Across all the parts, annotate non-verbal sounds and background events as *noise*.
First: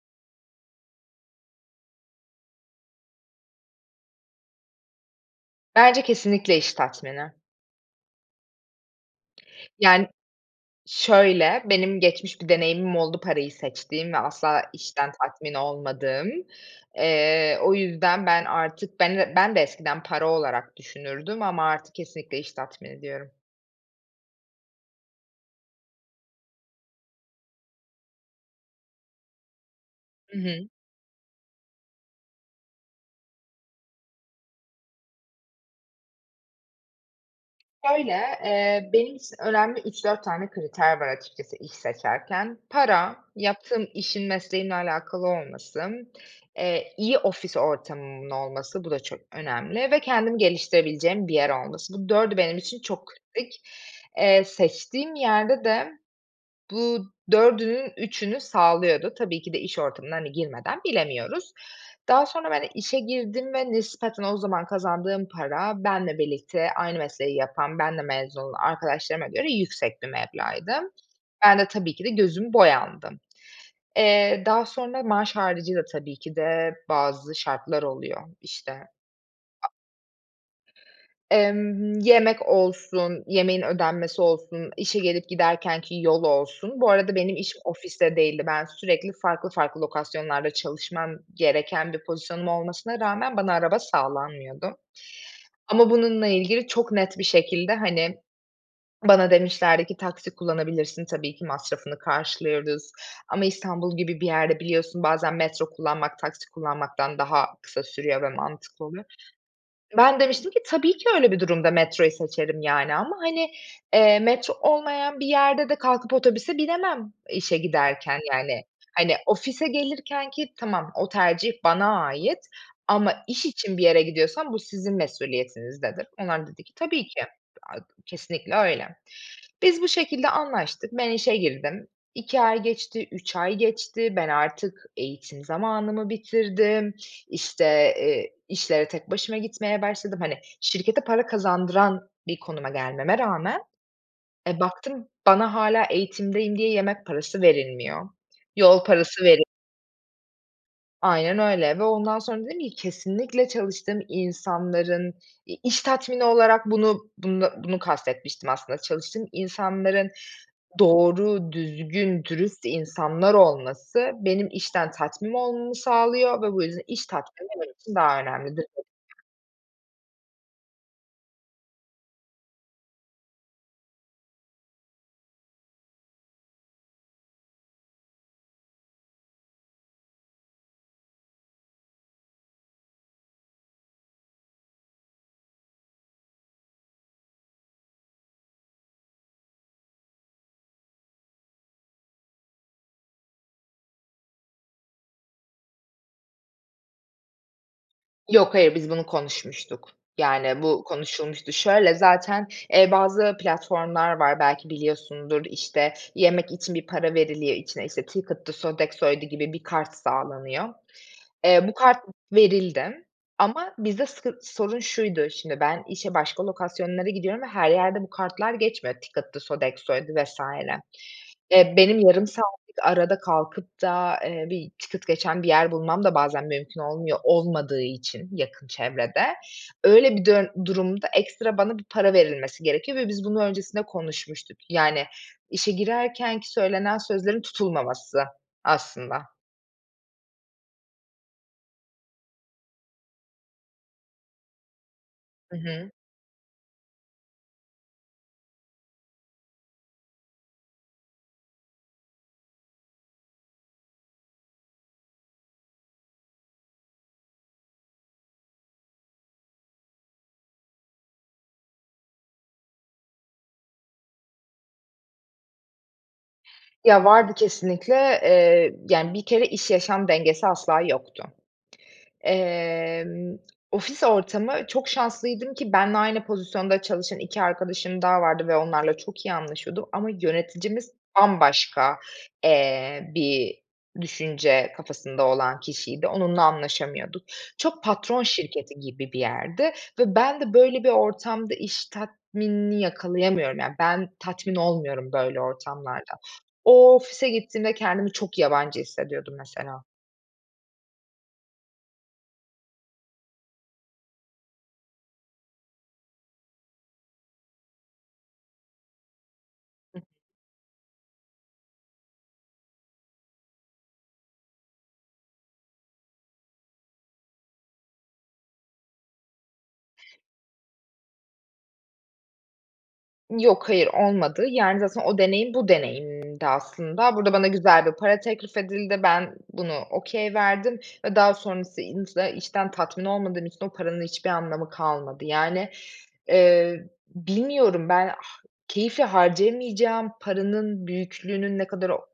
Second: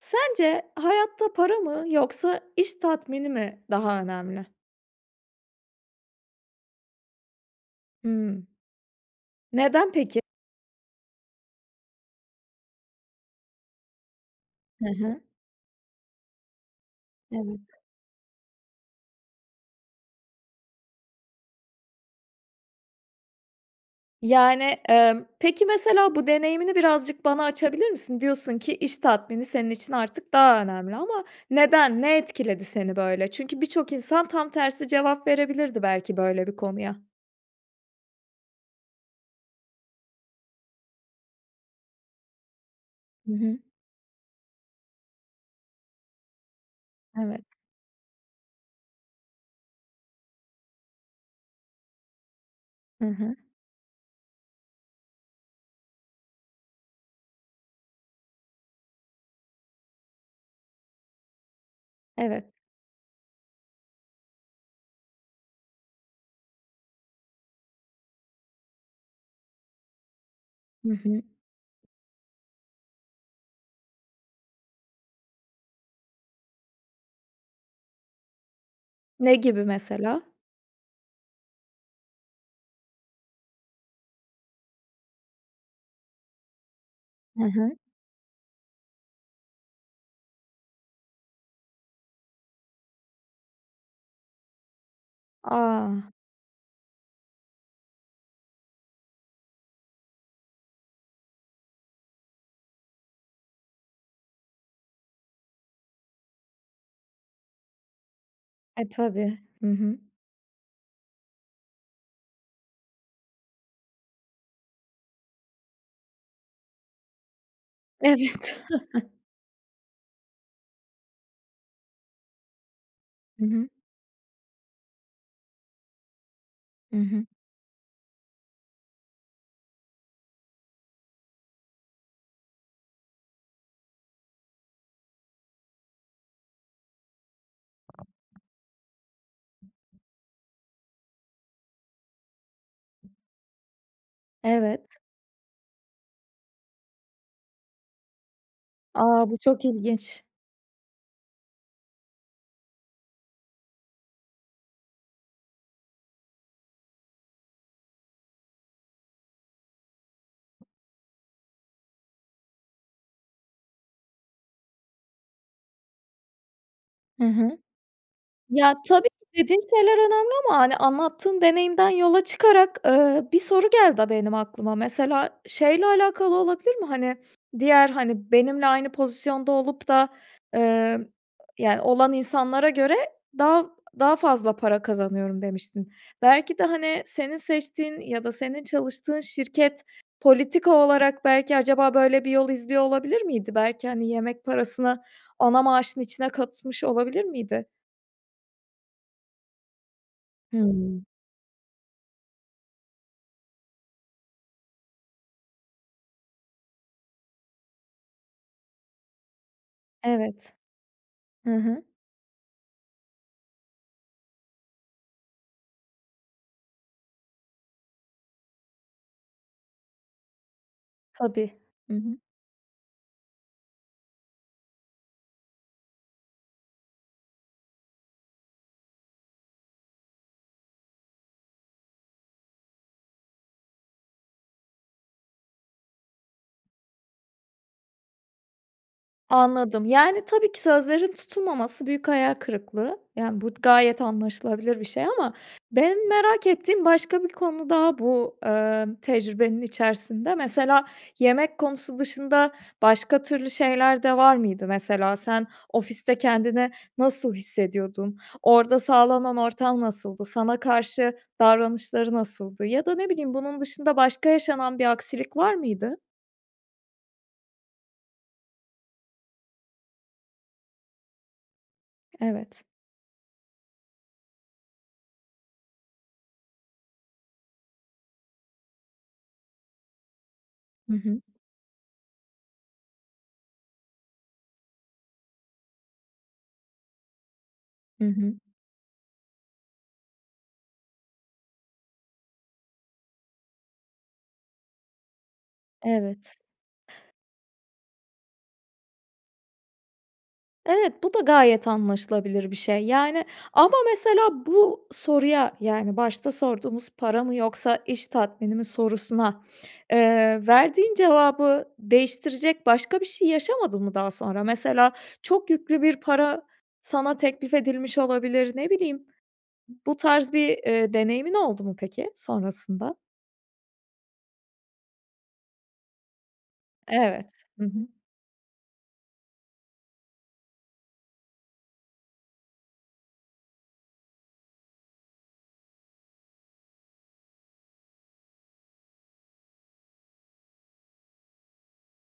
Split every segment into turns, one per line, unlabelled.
Sence hayatta para mı yoksa iş tatmini mi daha önemli?
Bence kesinlikle iş tatmini.
Hımm. Neden,
Yani
peki?
şöyle, benim geçmiş bir deneyimim oldu parayı seçtiğim ve asla
He
işten
he.
tatmin olmadığım. Eee,
Evet.
o yüzden ben artık ben d ben de eskiden para olarak düşünürdüm ama artık kesinlikle iş tatmini diyorum.
Yani, emm, peki, mesela bu deneyimini birazcık bana açabilir misin? Diyorsun ki iş tatmini senin için artık
Hı
daha
hı.
önemli ama neden, ne etkiledi seni böyle? Çünkü birçok insan tam tersi cevap verebilirdi belki böyle bir konuya.
Şöyle, eee, benim için önemli 3-4 tane kriter var açıkçası iş seçerken. Para,
Hı hı.
yaptığım işin mesleğimle alakalı olması, eee, iyi
Evet.
ofis ortamımın olması, bu da çok önemli ve kendimi geliştirebileceğim bir yer olması. Bu dördü benim için
Hı
çok
hı.
kritik. Eee, seçtiğim yerde de bu dördünün üçünü sağlıyordu. Tabii ki de iş ortamına, hani, girmeden bilemiyoruz. Daha
Evet.
sonra, böyle, işe girdim ve nispeten o zaman kazandığım para benle birlikte aynı mesleği yapan, benle mezun olan arkadaşlarıma göre yüksek bir meblağ idi.
Hı hı.
Ben de, tabii ki de gözümü boyandım. Eee, daha sonra maaş haricî de tabii ki de bazı şartlar oluyor işte.
Ne gibi
A
mesela?
Emm, yemek olsun, yemeğin ödenmesi olsun, işe gelip giderkenki yol olsun... Bu arada benim
He
iş
he.
ofiste değildi. Ben sürekli farklı farklı lokasyonlarda çalışmam gereken bir pozisyonum olmasına rağmen bana araba sağlanmıyordu ama
A!
bununla ilgili çok net bir şekilde, hani, bana demişlerdi ki, "Taksi kullanabilirsin, tabii ki masrafını karşılıyoruz ama İstanbul gibi bir yerde biliyorsun, bazen metro kullanmak, taksi kullanmaktan daha kısa sürüyor ve mantıklı
E,
oluyor."
tabii. Hı hı.
Ben demiştim ki, "Tabii ki öyle bir durumda metroyu seçerim, yani, ama, hani, eee, metro olmayan bir yerde de kalkıp otobüse binemem işe giderken yani.
Evet.
Hani,
*chuckles*
ofise gelirkenki tamam, o tercih bana ait ama
Hı
iş
hı.
için bir yere gidiyorsam bu sizin mesuliyetinizdedir." Onlar da dedi ki,
Hı
"Tabii ki,
hı.
aaa, kesinlikle öyle." Biz bu şekilde anlaştık, ben işe girdim, 2 ay geçti, 3 ay geçti, ben artık eğitim zamanımı bitirdim, işte, eee, işlere tek başıma gitmeye başladım. Hani, şirkete para kazandıran bir konuma gelmeme rağmen, eee,
Evet.
baktım bana hâlâ eğitimdeyim diye yemek parası verilmiyor. Yol parası
A! Bu
veri
çok ilginç.
Aynen öyle ve ondan sonra dedim ki kesinlikle çalıştığım insanların, iii, iş tatmini olarak bunu, bunda, bunu kast etmiştim aslında. Çalıştığım insanların doğru, düzgün, dürüst insanlar olması benim işten tatmin olmamı sağlıyor ve bu yüzden iş
Hı
tatmini
hı.
benim için daha önemlidir
Ya,
ded
tabii ki
*unintelligible*
dediğin şeyler önemli ama hani, anlattığın deneyimden yola çıkarak, ııı, bir soru geldi a benim aklıma. Mesela şeyle alakalı olabilir mi: Pani, diğer, hani, benimle aynı pozisyonda olup da, ııı, yani, olan insanlara göre daha daha fazla para kazanıyorum, demiştin. Belki de hani, senin seçtiğin ya da senin çalıştığın şirket politika olarak belki acaba böyle bir yol izliyor olabilir miydi? Belki, hani, yemek parasını ana maaşın içine katmış olabilir miydi?
Yok hayır, biz bunu konuşmuştuk. Yani bu
Hımm.
konuşulmuştu. Şöyle, zaten, eee, bazı platformlar var, belki biliyorsundur. İşte, yemek için bir para veriliyor, içine, işte, Ticket'dı, Sodexo'ydu gibi bir kart
Evet,
sağlanıyor.
hı
Eee, bu
hı.
kart verildi ama bizde sıkın sorun şuydu: Şimdi ben işe başka lokasyonlara gidiyorum ve her yerde bu kartlar geçmiyor, Ticket'dı, Sodexo'ydu vs.
Tabii,
Eee,
hı
benim
hı.
yarım saatlik arada kalkıp da eee, bir Ticket geçen bir yer bulmam da bazen mümkün olmuyor, olmadığı için yakın çevrede. Öyle bir dön durumda ekstra bana bir para verilmesi gerekiyor ve biz bunu öncesinde konuşmuştuk. Yani, işe girerken ki söylenen sözlerin tutulmaması aslında.
Anladım. Yani, tabii ki sözlerin tutulmaması büyük hayal kırıklığı. Yani, bu gayet anlaşılabilir bir şey ama
Hı hı.
benim merak ettiğim başka bir konu daha bu, ııı, tecrübenin içerisinde. Mesela yemek konusu dışında başka türlü şeyler de var mıydı? Mesela sen ofiste kendini nasıl hissediyordun? Orada sağlanan ortam nasıldı? Sana karşı davranışları nasıldı? Ya da ne bileyim, bunun dışında başka yaşanan bir aksilik var mıydı?
Ya, vardı kesinlikle. Eee, yani, bir kere iş yaşam dengesi asla yoktu.
Evet.
Emm, ofis ortamı çok şanslıydım ki benimle aynı pozisyonda çalışan 2 arkadaşım daha vardı ve onlarla çok iyi anlaşıyordum ama yöneticimiz
Hı hı.
bambaşka, eee, bir düşünce kafasında olan kişiydi, onunla anlaşamıyorduk. Çok
Hı
patron
hı.
şirketi gibi bir yerdi ve ben de böyle bir ortamda iş tatminini yakalayamıyorum, yani. Ben tatmin olmuyorum böyle ortamlarda.
Evet.
O ofise gittiğimde kendimi çok yabancı hissediyordum, mesela.
Evet, bu da gayet anlaşılabilir bir şey. Yani, ama mesela bu soruya, yani, başta sorduğumuz para mı, yoksa iş tatmini mi sorusuna, eee, verdiğin cevabı değiştirecek başka bir şey yaşamadın mı daha sonra? Mesela, çok yüklü bir para sana teklif edilmiş olabilir, ne bileyim, bu tarz bir, eee, deneyimin oldu mu peki sonrasında?
Yok, hayır, olmadı. Yani, zaten o deneyim bu deneyimimdi aslında.
Evet.
Burada bana
Hı hı.
güzel bir para teklif edildi, ben bunu okay verdim ve daha sonrasın insa içten tatmin olmadığım için o paranın hiçbir anlamı kalmadı. Yani, eee, bilmiyorum ben, ha keyifle harcayamayacağım paranın büyüklüğünün ne kadar o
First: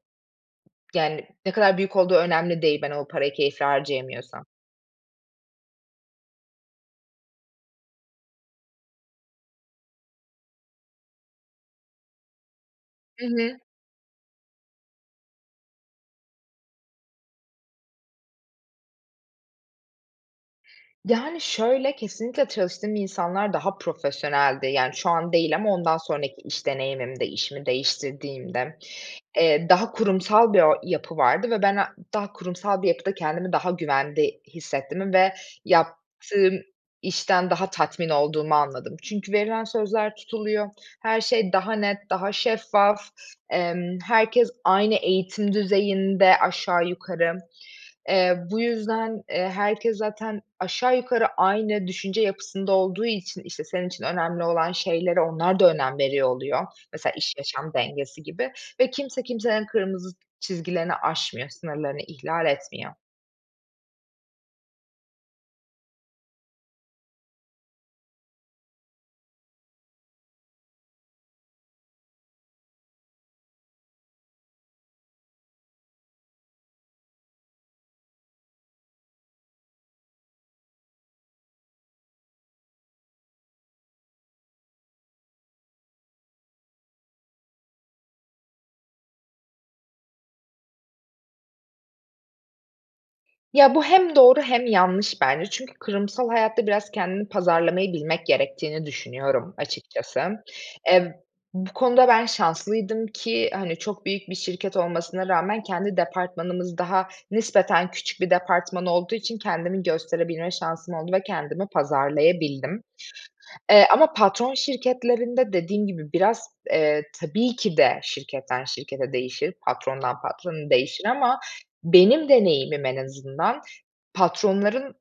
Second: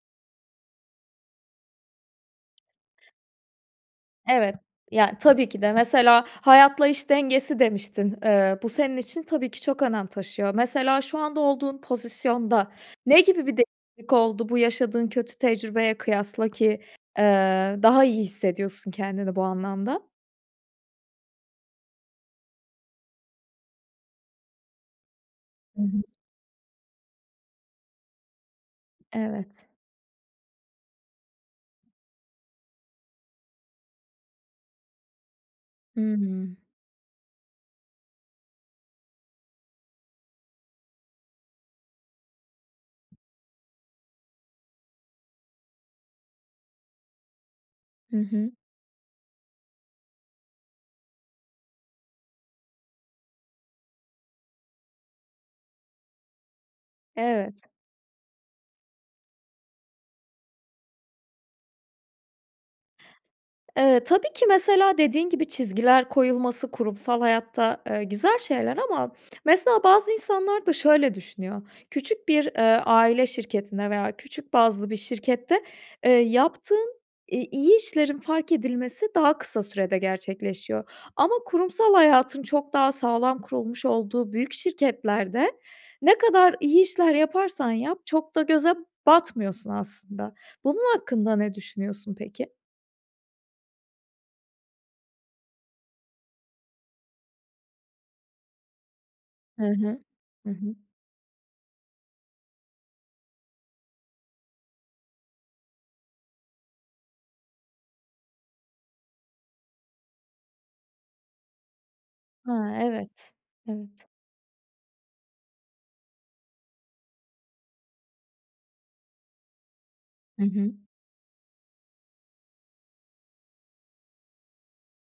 yani, ne kadar büyük olduğu önemli değil, ben o parayı keyifle harcayamıyorsam.
Evet. Ya, tabii ki de. Mesela, hayatla iş dengesi demiştin, ııı, bu senin için tabii ki çok önem taşıyor. Mesela, şu anda olduğun pozisyonda ne
Hı
gibi bir
hı.
değişiklik oldu, bu yaşadığın kötü tecrübeye kıyasla ki, eee, daha iyi hissediyorsun kendini bu anlamda?
Yani, şöyle, kesinlikle çalıştığım insanlar daha profesyoneldi. Yani, şu an değil ama
Hı
ondan
hı.
sonraki iş deneyimimde, işimi değiştirdiğimde,
Evet.
eee, daha kurumsal bir o yapı vardı ve ben a daha kurumsal bir yapıda kendimi daha güvende hissettiğimi ve
Hı hı.
yaptığım işten daha tatmin olduğumu anladım. Çünkü verilen sözler tutuluyor, her şey daha net, daha şeffaf, emm, herkes aynı eğitim düzeyinde aşağı yukarı.
Hı
Eee,
hı.
bu yüzden, eee, herkes zaten aşağı yukarı aynı düşünce yapısında olduğu için, işte, senin için önemli olan şeylere onlar da önem veriyor oluyor. Mesela
Evet.
iş-yaşam dengesi gibi ve kimse kimsenin kırmızı çizgilerini aşmıyor, sınırlarını ihlal etmiyor.
Eee, tabii ki mesela dediğin gibi, çizgiler koyulması kurumsal hayatta, eee, güzel şeyler ama mesela bazı insanlar da şöyle düşünüyor: Küçük bir, eee, aile şirketinde veya küçük bazlı bir şirkette, eee, yaptığın i iyi işlerin fark edilmesi daha kısa sürede gerçekleşiyor. Ama kurumsal hayatın çok daha sağlam kurulmuş olduğu büyük şirketlerde, ne kadar iyi işler yaparsan yap, çok da göze batmıyorsun aslında. Bunun hakkında ne düşünüyorsun peki?
Ya, bu hem doğru hem yanlış bence. Çünkü kurumsal hayatta biraz kendini pazarlamayı bilmek gerektiğini düşünüyorum
He he,
açıkçası.
hı hı.
Eee, bu konuda ben şanslıydım ki, hani, çok büyük bir şirket olmasına rağmen kendi departmanımız daha nispeten küçük bir departman olduğu için kendimi gösterebilme şansım oldu ve kendimi
A,
pazarlayabildim.
evet.
Eee,
Evet.
ama patron şirketlerinde dediğim gibi biraz, eee, tabii ki de şirketten şirkete değişir, patrondan
Hı
patrona
hı.
değişir ama benim deneyimim en azından patronların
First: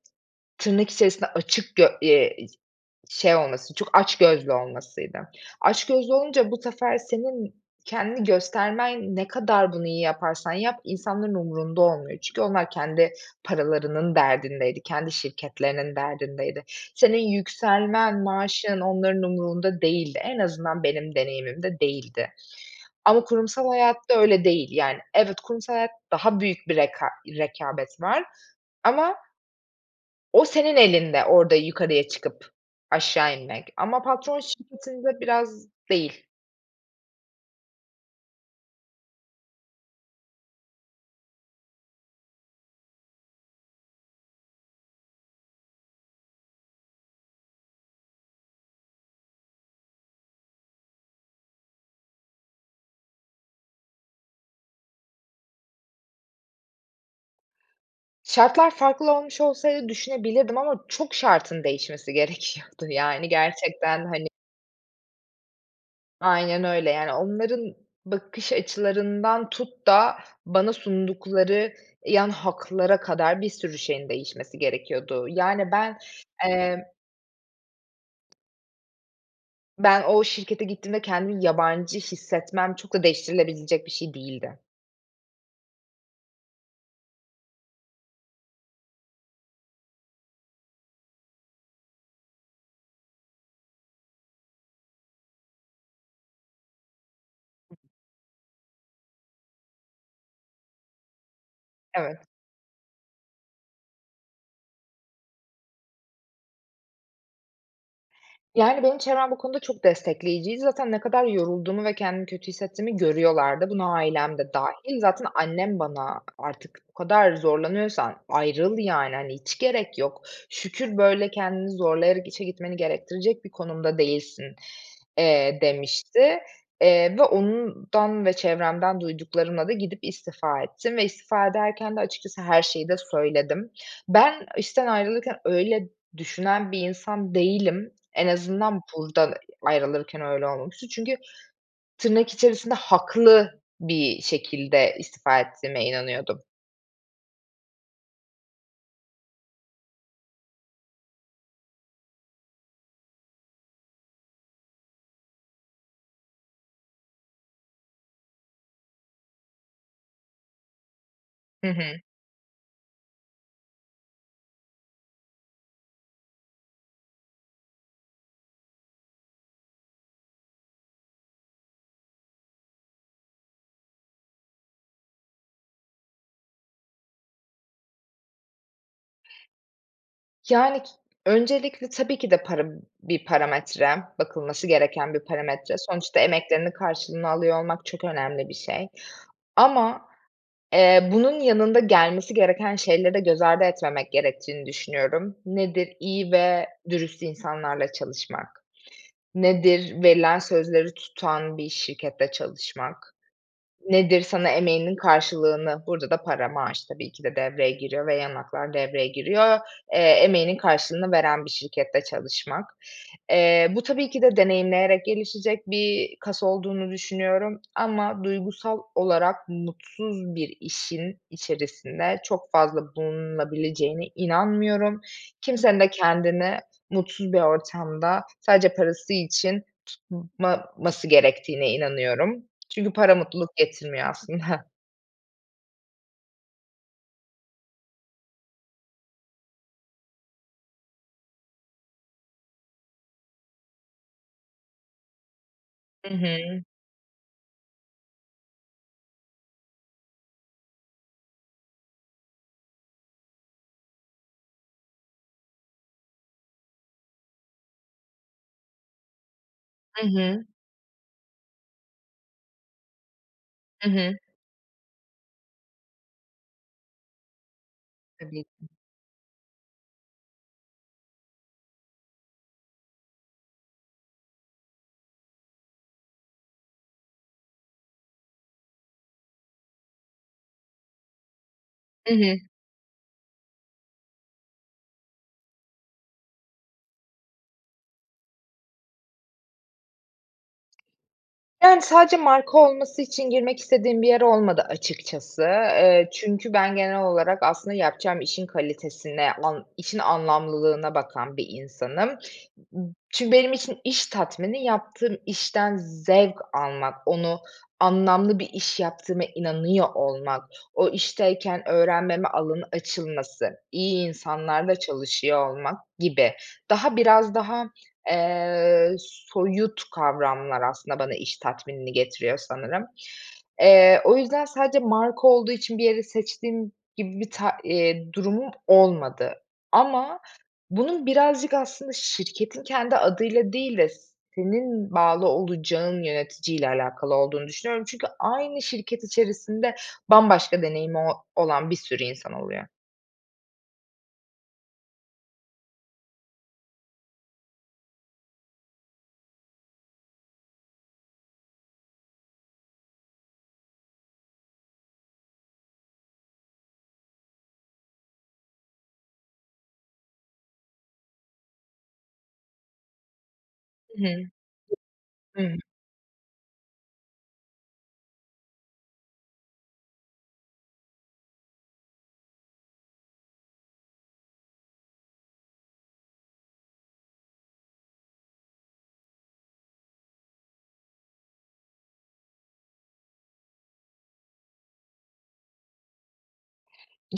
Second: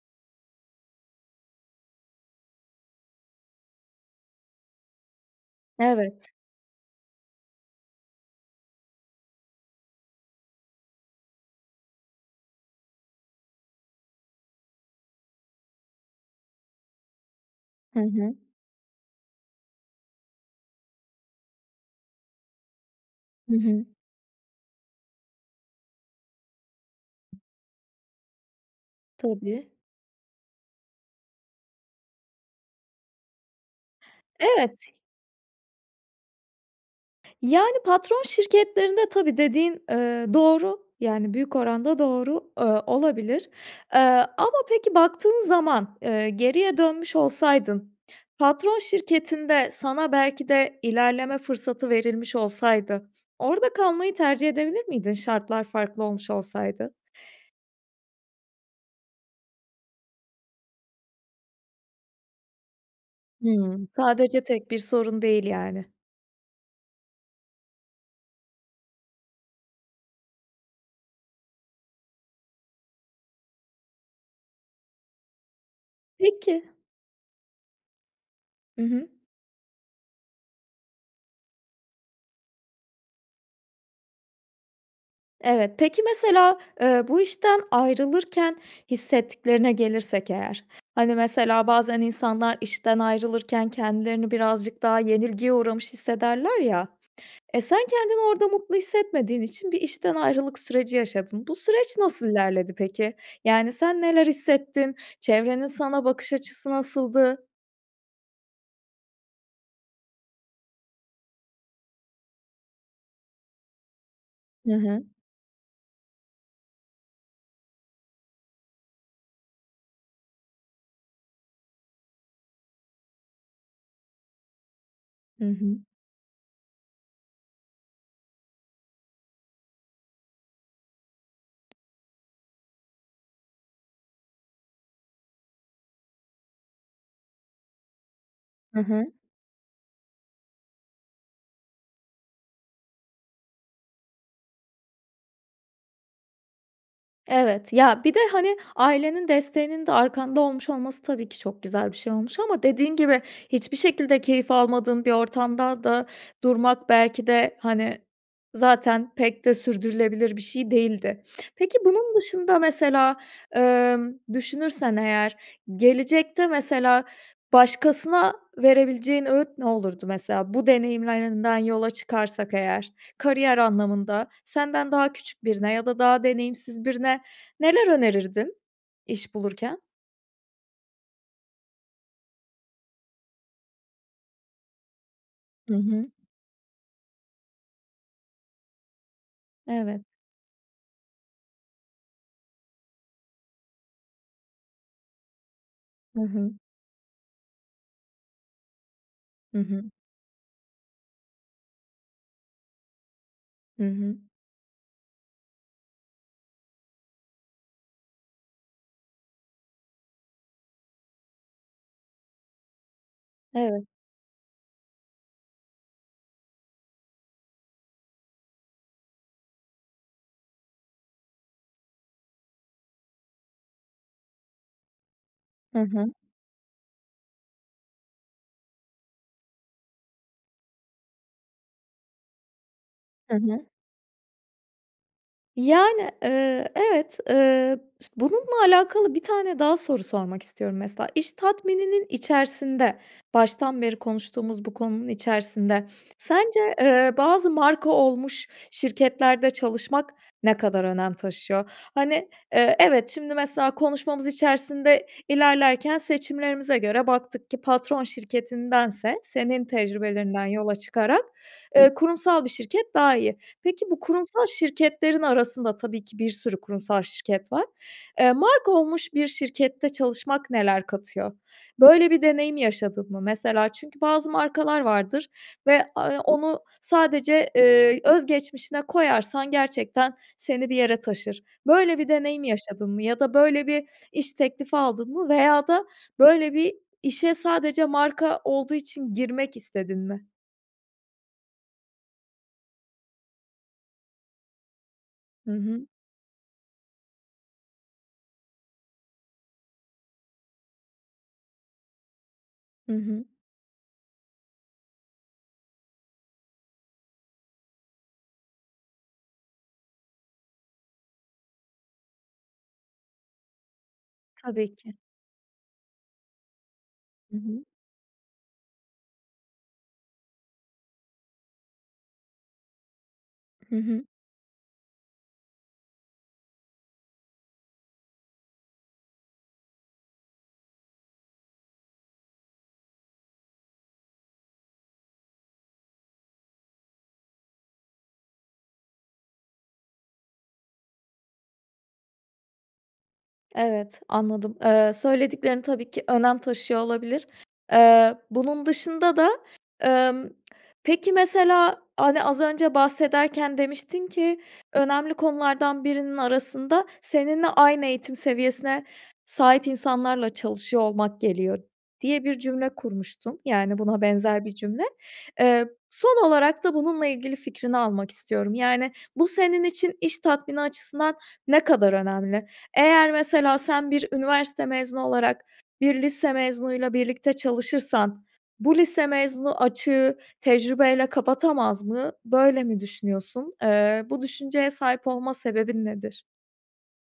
tırnak içerisinde açık gö eee, i şey olması, çok açgözlü olmasıydı. Açgözlü
Evet.
olunca bu sefer senin kendini göstermen ne kadar bunu iyi yaparsan yap insanların umurunda olmuyor. Çünkü onlar kendi paralarının derdindeydi, kendi şirketlerinin derdindeydi. Senin
He
yükselmen,
he.
maaşın, onların umurunda değildi. En azından benim deneyimimde değildi ama
Hı
kurumsal
hı.
hayatta öyle değil. Yani, evet, kurumsal hayat daha büyük bir reka rekabet var ama
Tabii.
o senin elinde orada yukarıya çıkıp aşağı inmek ama patron
Evet.
şirketinde biraz değil.
Yani, patron şirketlerinde, tabii, dediğin, eee, doğru. Yani, büyük oranda doğru, ııı, olabilir. Eee, ama peki, baktığın zaman, eee, geriye dönmüş olsaydın, patron şirketinde sana belki de ilerleme fırsatı verilmiş olsaydı orada kalmayı tercih edebilir miydin şartlar farklı olmuş olsaydı?
Şartlar farklı olmuş olsaydı düşünebilirdim ama çok şartın değişmesi gerekiyordu. Yani,
Hımm,
gerçekten, hani
sadece tek bir sorun değil yani.
Aynen öyle. Yani, onların bakış açılarından tut da bana sundukları yan haklara kadar bir sürü şeyin değişmesi gerekiyordu. Yani, ben,
Peki.
emm
Hı hı.
ben o şirkete gittiğimde kendimi yabancı hissetmem çok da değiştirilebilecek bir şey değildi.
Evet. Peki, mesela, eee, bu işten ayrılırken hissettiklerine gelirsek eğer, hani, mesela bazen insanlar işten ayrılırken kendilerini birazcık daha yenilgiye uğramış hissederler ya, eee, sen kendini orada mutlu hissetmediğin için bir işten ayrılık süreci yaşadın. Bu süreç
Evet.
nasıl ilerledi peki? Yani, sen neler hissettin? Çevrenin sana bakış açısı nasıldı?
Yani, benim çevrem bu konuda çok destekleyiciydi. Zaten ne kadar yorulduğumu ve kendimi kötü hissettiğimi görüyorlardı. Buna ailem de
Hı
dâhil.
hı.
Zaten annem bana artık "O kadar zorlanıyorsan ayrıl, yani, hani, hiç gerek yok. Şükür, böyle, kendini zorlayarak işe gitmeni gerektirecek bir konumda değilsin."
Hı
eee,
hı.
demişti. Eee, ve ondan ve çevremden duyduklarımla da gidip istifa ettim ve istifa ederken de açıkçası her şeyi de söyledim. Ben işten ayrılırken öyle düşünen bir insan değilim. En
Hı
azından
hı.
buradan ayrılırken öyle olmamıştı. Çünkü tırnak içerisinde haklı bir şekilde istifa ettiğime inanıyordum.
Evet. Ya bir de, hani, ailenin desteğinin de arkanda olmuş olması, tabii ki, çok güzel bir şey olmuş ama dediğin gibi, hiçbir şekilde keyif almadığın bir ortamda da durmak belki de, hani, zaten pek de sürdürülebilir bir şey değildi.
Hı
Peki
hı.
bunun dışında mesela, emm, düşünürsen eğer, gelecekte mesela, başkasına verebileceğin öğüt ne olurdu mesela? Bu deneyimlerinden yola çıkarsak eğer kariyer anlamında, senden daha küçük birine ya da daha deneyimsiz birine neler önerirdin iş bulurken?
Yani k öncelikle tabii ki de para, b bir parametre, bakılması gereken bir
Hı
parametre.
hı.
Sonuçta emeklerinin karşılığını alıyor olmak çok önemli bir şey.
Evet.
Ama, eee, bunun yanında gelmesi gereken şeyleri göz ardı etmemek gerektiğini düşünüyorum. Nedir?
Hı
İyi
hı.
ve dürüst insanlarla çalışmak.
Hı hı.
Nedir? Verilen sözleri tutan bir şirkette çalışmak.
Hı hı.
Nedir? Sana emeğinin karşılığını, burada da para, maaş tabii ki de devreye giriyor ve yan haklar devreye giriyor, eee, emeğinin karşılığını veren bir şirkette çalışmak. Eee, bu
Evet.
tabii ki de deneyimleyerek gelişecek bir kas olduğunu düşünüyorum ama duygusal olarak mutsuz bir işin içerisinde çok fazla bulunulabileceğine inanmıyorum.
Hı
Kimsenin de
hı.
kendini mutsuz bir ortamda, sadece parası için tutmaması gerektiğine inanıyorum. Çünkü para,
Hı
mutluluk
hı.
getirmiyor aslında.
Yani, eee, evet, eee, ıs bununla alakalı 1 tane daha soru sormak istiyorum. Mesela, iş tatmininin içerisinde, baştan beri konuştuğumuz bu konunun içerisinde,
Hı
sence,
hı.
eee, bazı marka olmuş şirketlerde çalışmak ne kadar önem taşıyor? Hani, eee, evet, şimdi, mesela, konuşmamız içerisinde ilerlerken seçimlerimize göre baktık ki patron şirketindense senin
Hı
tecrübelerinden
hı.
yola çıkarak, eee, kurumsal bir şirket daha iyi. Peki,
Hı
bu
hı.
kurumsal şirketlerin arasında tabii ki bir sürü kurumsal şirket var. Eee,
Tabii ki.
marka olmuş bir şirkette çalışmak neler katıyor? Böyle bir deneyim yaşadın mı? Mesela çünkü bazı markalar vardır ve, aaa, eee, onu sadece, eee, öz geçmişine koyarsan gerçekten seni bir yere taşır. Böyle bir
Hı hı.
deneyim yaşadın mı ya da böyle bir iş teklifi aldın mı veya da böyle bir işe sadece marka olduğu için girmek istedin mi?
Yani, sadece marka olması için girmek istediğim bir yer olmadı açıkçası.
Hı hı.
Eee, çünkü ben genel olarak aslında yapacağım işin kalitesine, an işin anlamlılığına bakan bir insanım. Imm,
Hı hı.
çünkü benim için iş tatmini yaptığım işten zevk almak, onu anlamlı bir iş yaptığıma inanıyor olmak, o işteyken öğrenmeme alanı açılması, iyi
Tabii
insanlarla
ki.
çalışıyor olmak gibi. Daha biraz
Hı hı.
daha, eee, soyut kavramlar aslında bana iş tatminini getiriyor sanırım.
Hı
Eee,
hı.
o yüzden sadece marka olduğu için bir yere seçtiğim gibi bir ta eee, durumum olmadı ama bunun birazcık aslında şirketin kendi adıyla değil de senin bağlı olacağın yöneticiyle alakalı olduğunu düşünüyorum. Çünkü aynı şirket içerisinde bambaşka deneyimi o olan bir sürü insan oluyor.
Evet, anladım. Eee, söylediklerin tabii ki önem taşıyor olabilir. Eee, bunun dışında da, emm, peki mesela, hani, az önce bahsederken demiştin ki, "Önemli konulardan birinin arasında seninle aynı eğitim seviyesine sahip insanlarla çalışıyor olmak geliyor." diye bir cümle kurmuştun, yani, buna
I hı.
benzer bir cümle.
Hıı.
Eee, son olarak da bununla ilgili fikrini almak istiyorum. Yani, bu senin için iş tatmini açısından ne kadar önemli? Eğer mesela sen bir üniversite mezunu olarak, bir lise mezunuyla birlikte çalışırsan bu lise mezunu açığı tecrübeyle kapatamaz mı? Böyle mi düşünüyorsun? Eee, bu düşünceye sahip olma sebebin nedir?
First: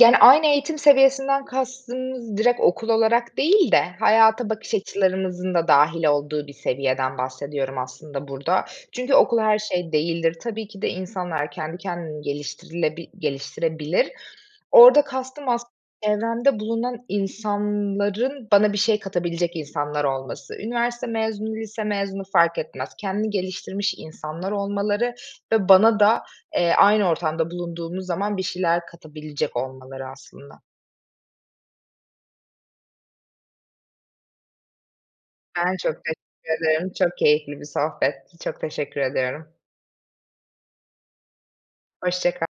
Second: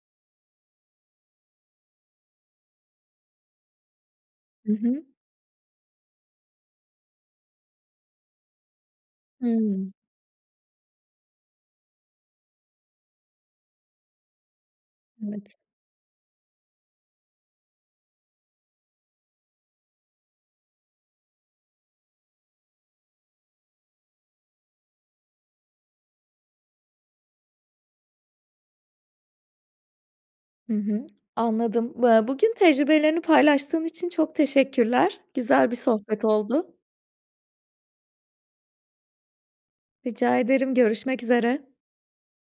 ani, aynı eğitim seviyesinden kastımız direkt okul olarak değil de hayata bakış
Hı hı.
açılarımızın da dâhil olduğu bir seviyeden bahsediyorum aslında burada. Çünkü okul her şey
Hımm.
değildir. Tabii ki de insanlar kendi kendini geliştirilebil geliştirebilir. Orada kastım
Evet.
aslın çevremde bulunan insanların bana bir şey katabilecek insanlar olması. Üniversite mezunu, lise mezunu fark etmez. Kendini geliştirmiş insanlar olmaları ve bana da, eee, aynı ortamda bulunduğumuz zaman bir şeyler katabilecek olmaları aslında.
Hı hı. Anladım. Bı bugün tecrübelerini paylaştığın için çok teşekkürler. Güzel bir
Ben çok
sohbet
teşekkür
oldu.
ederim, çok keyifli bir sohbetti, çok teşekkür ediyorum.
Rica ederim. Görüşmek üzere.
Hoşça kal.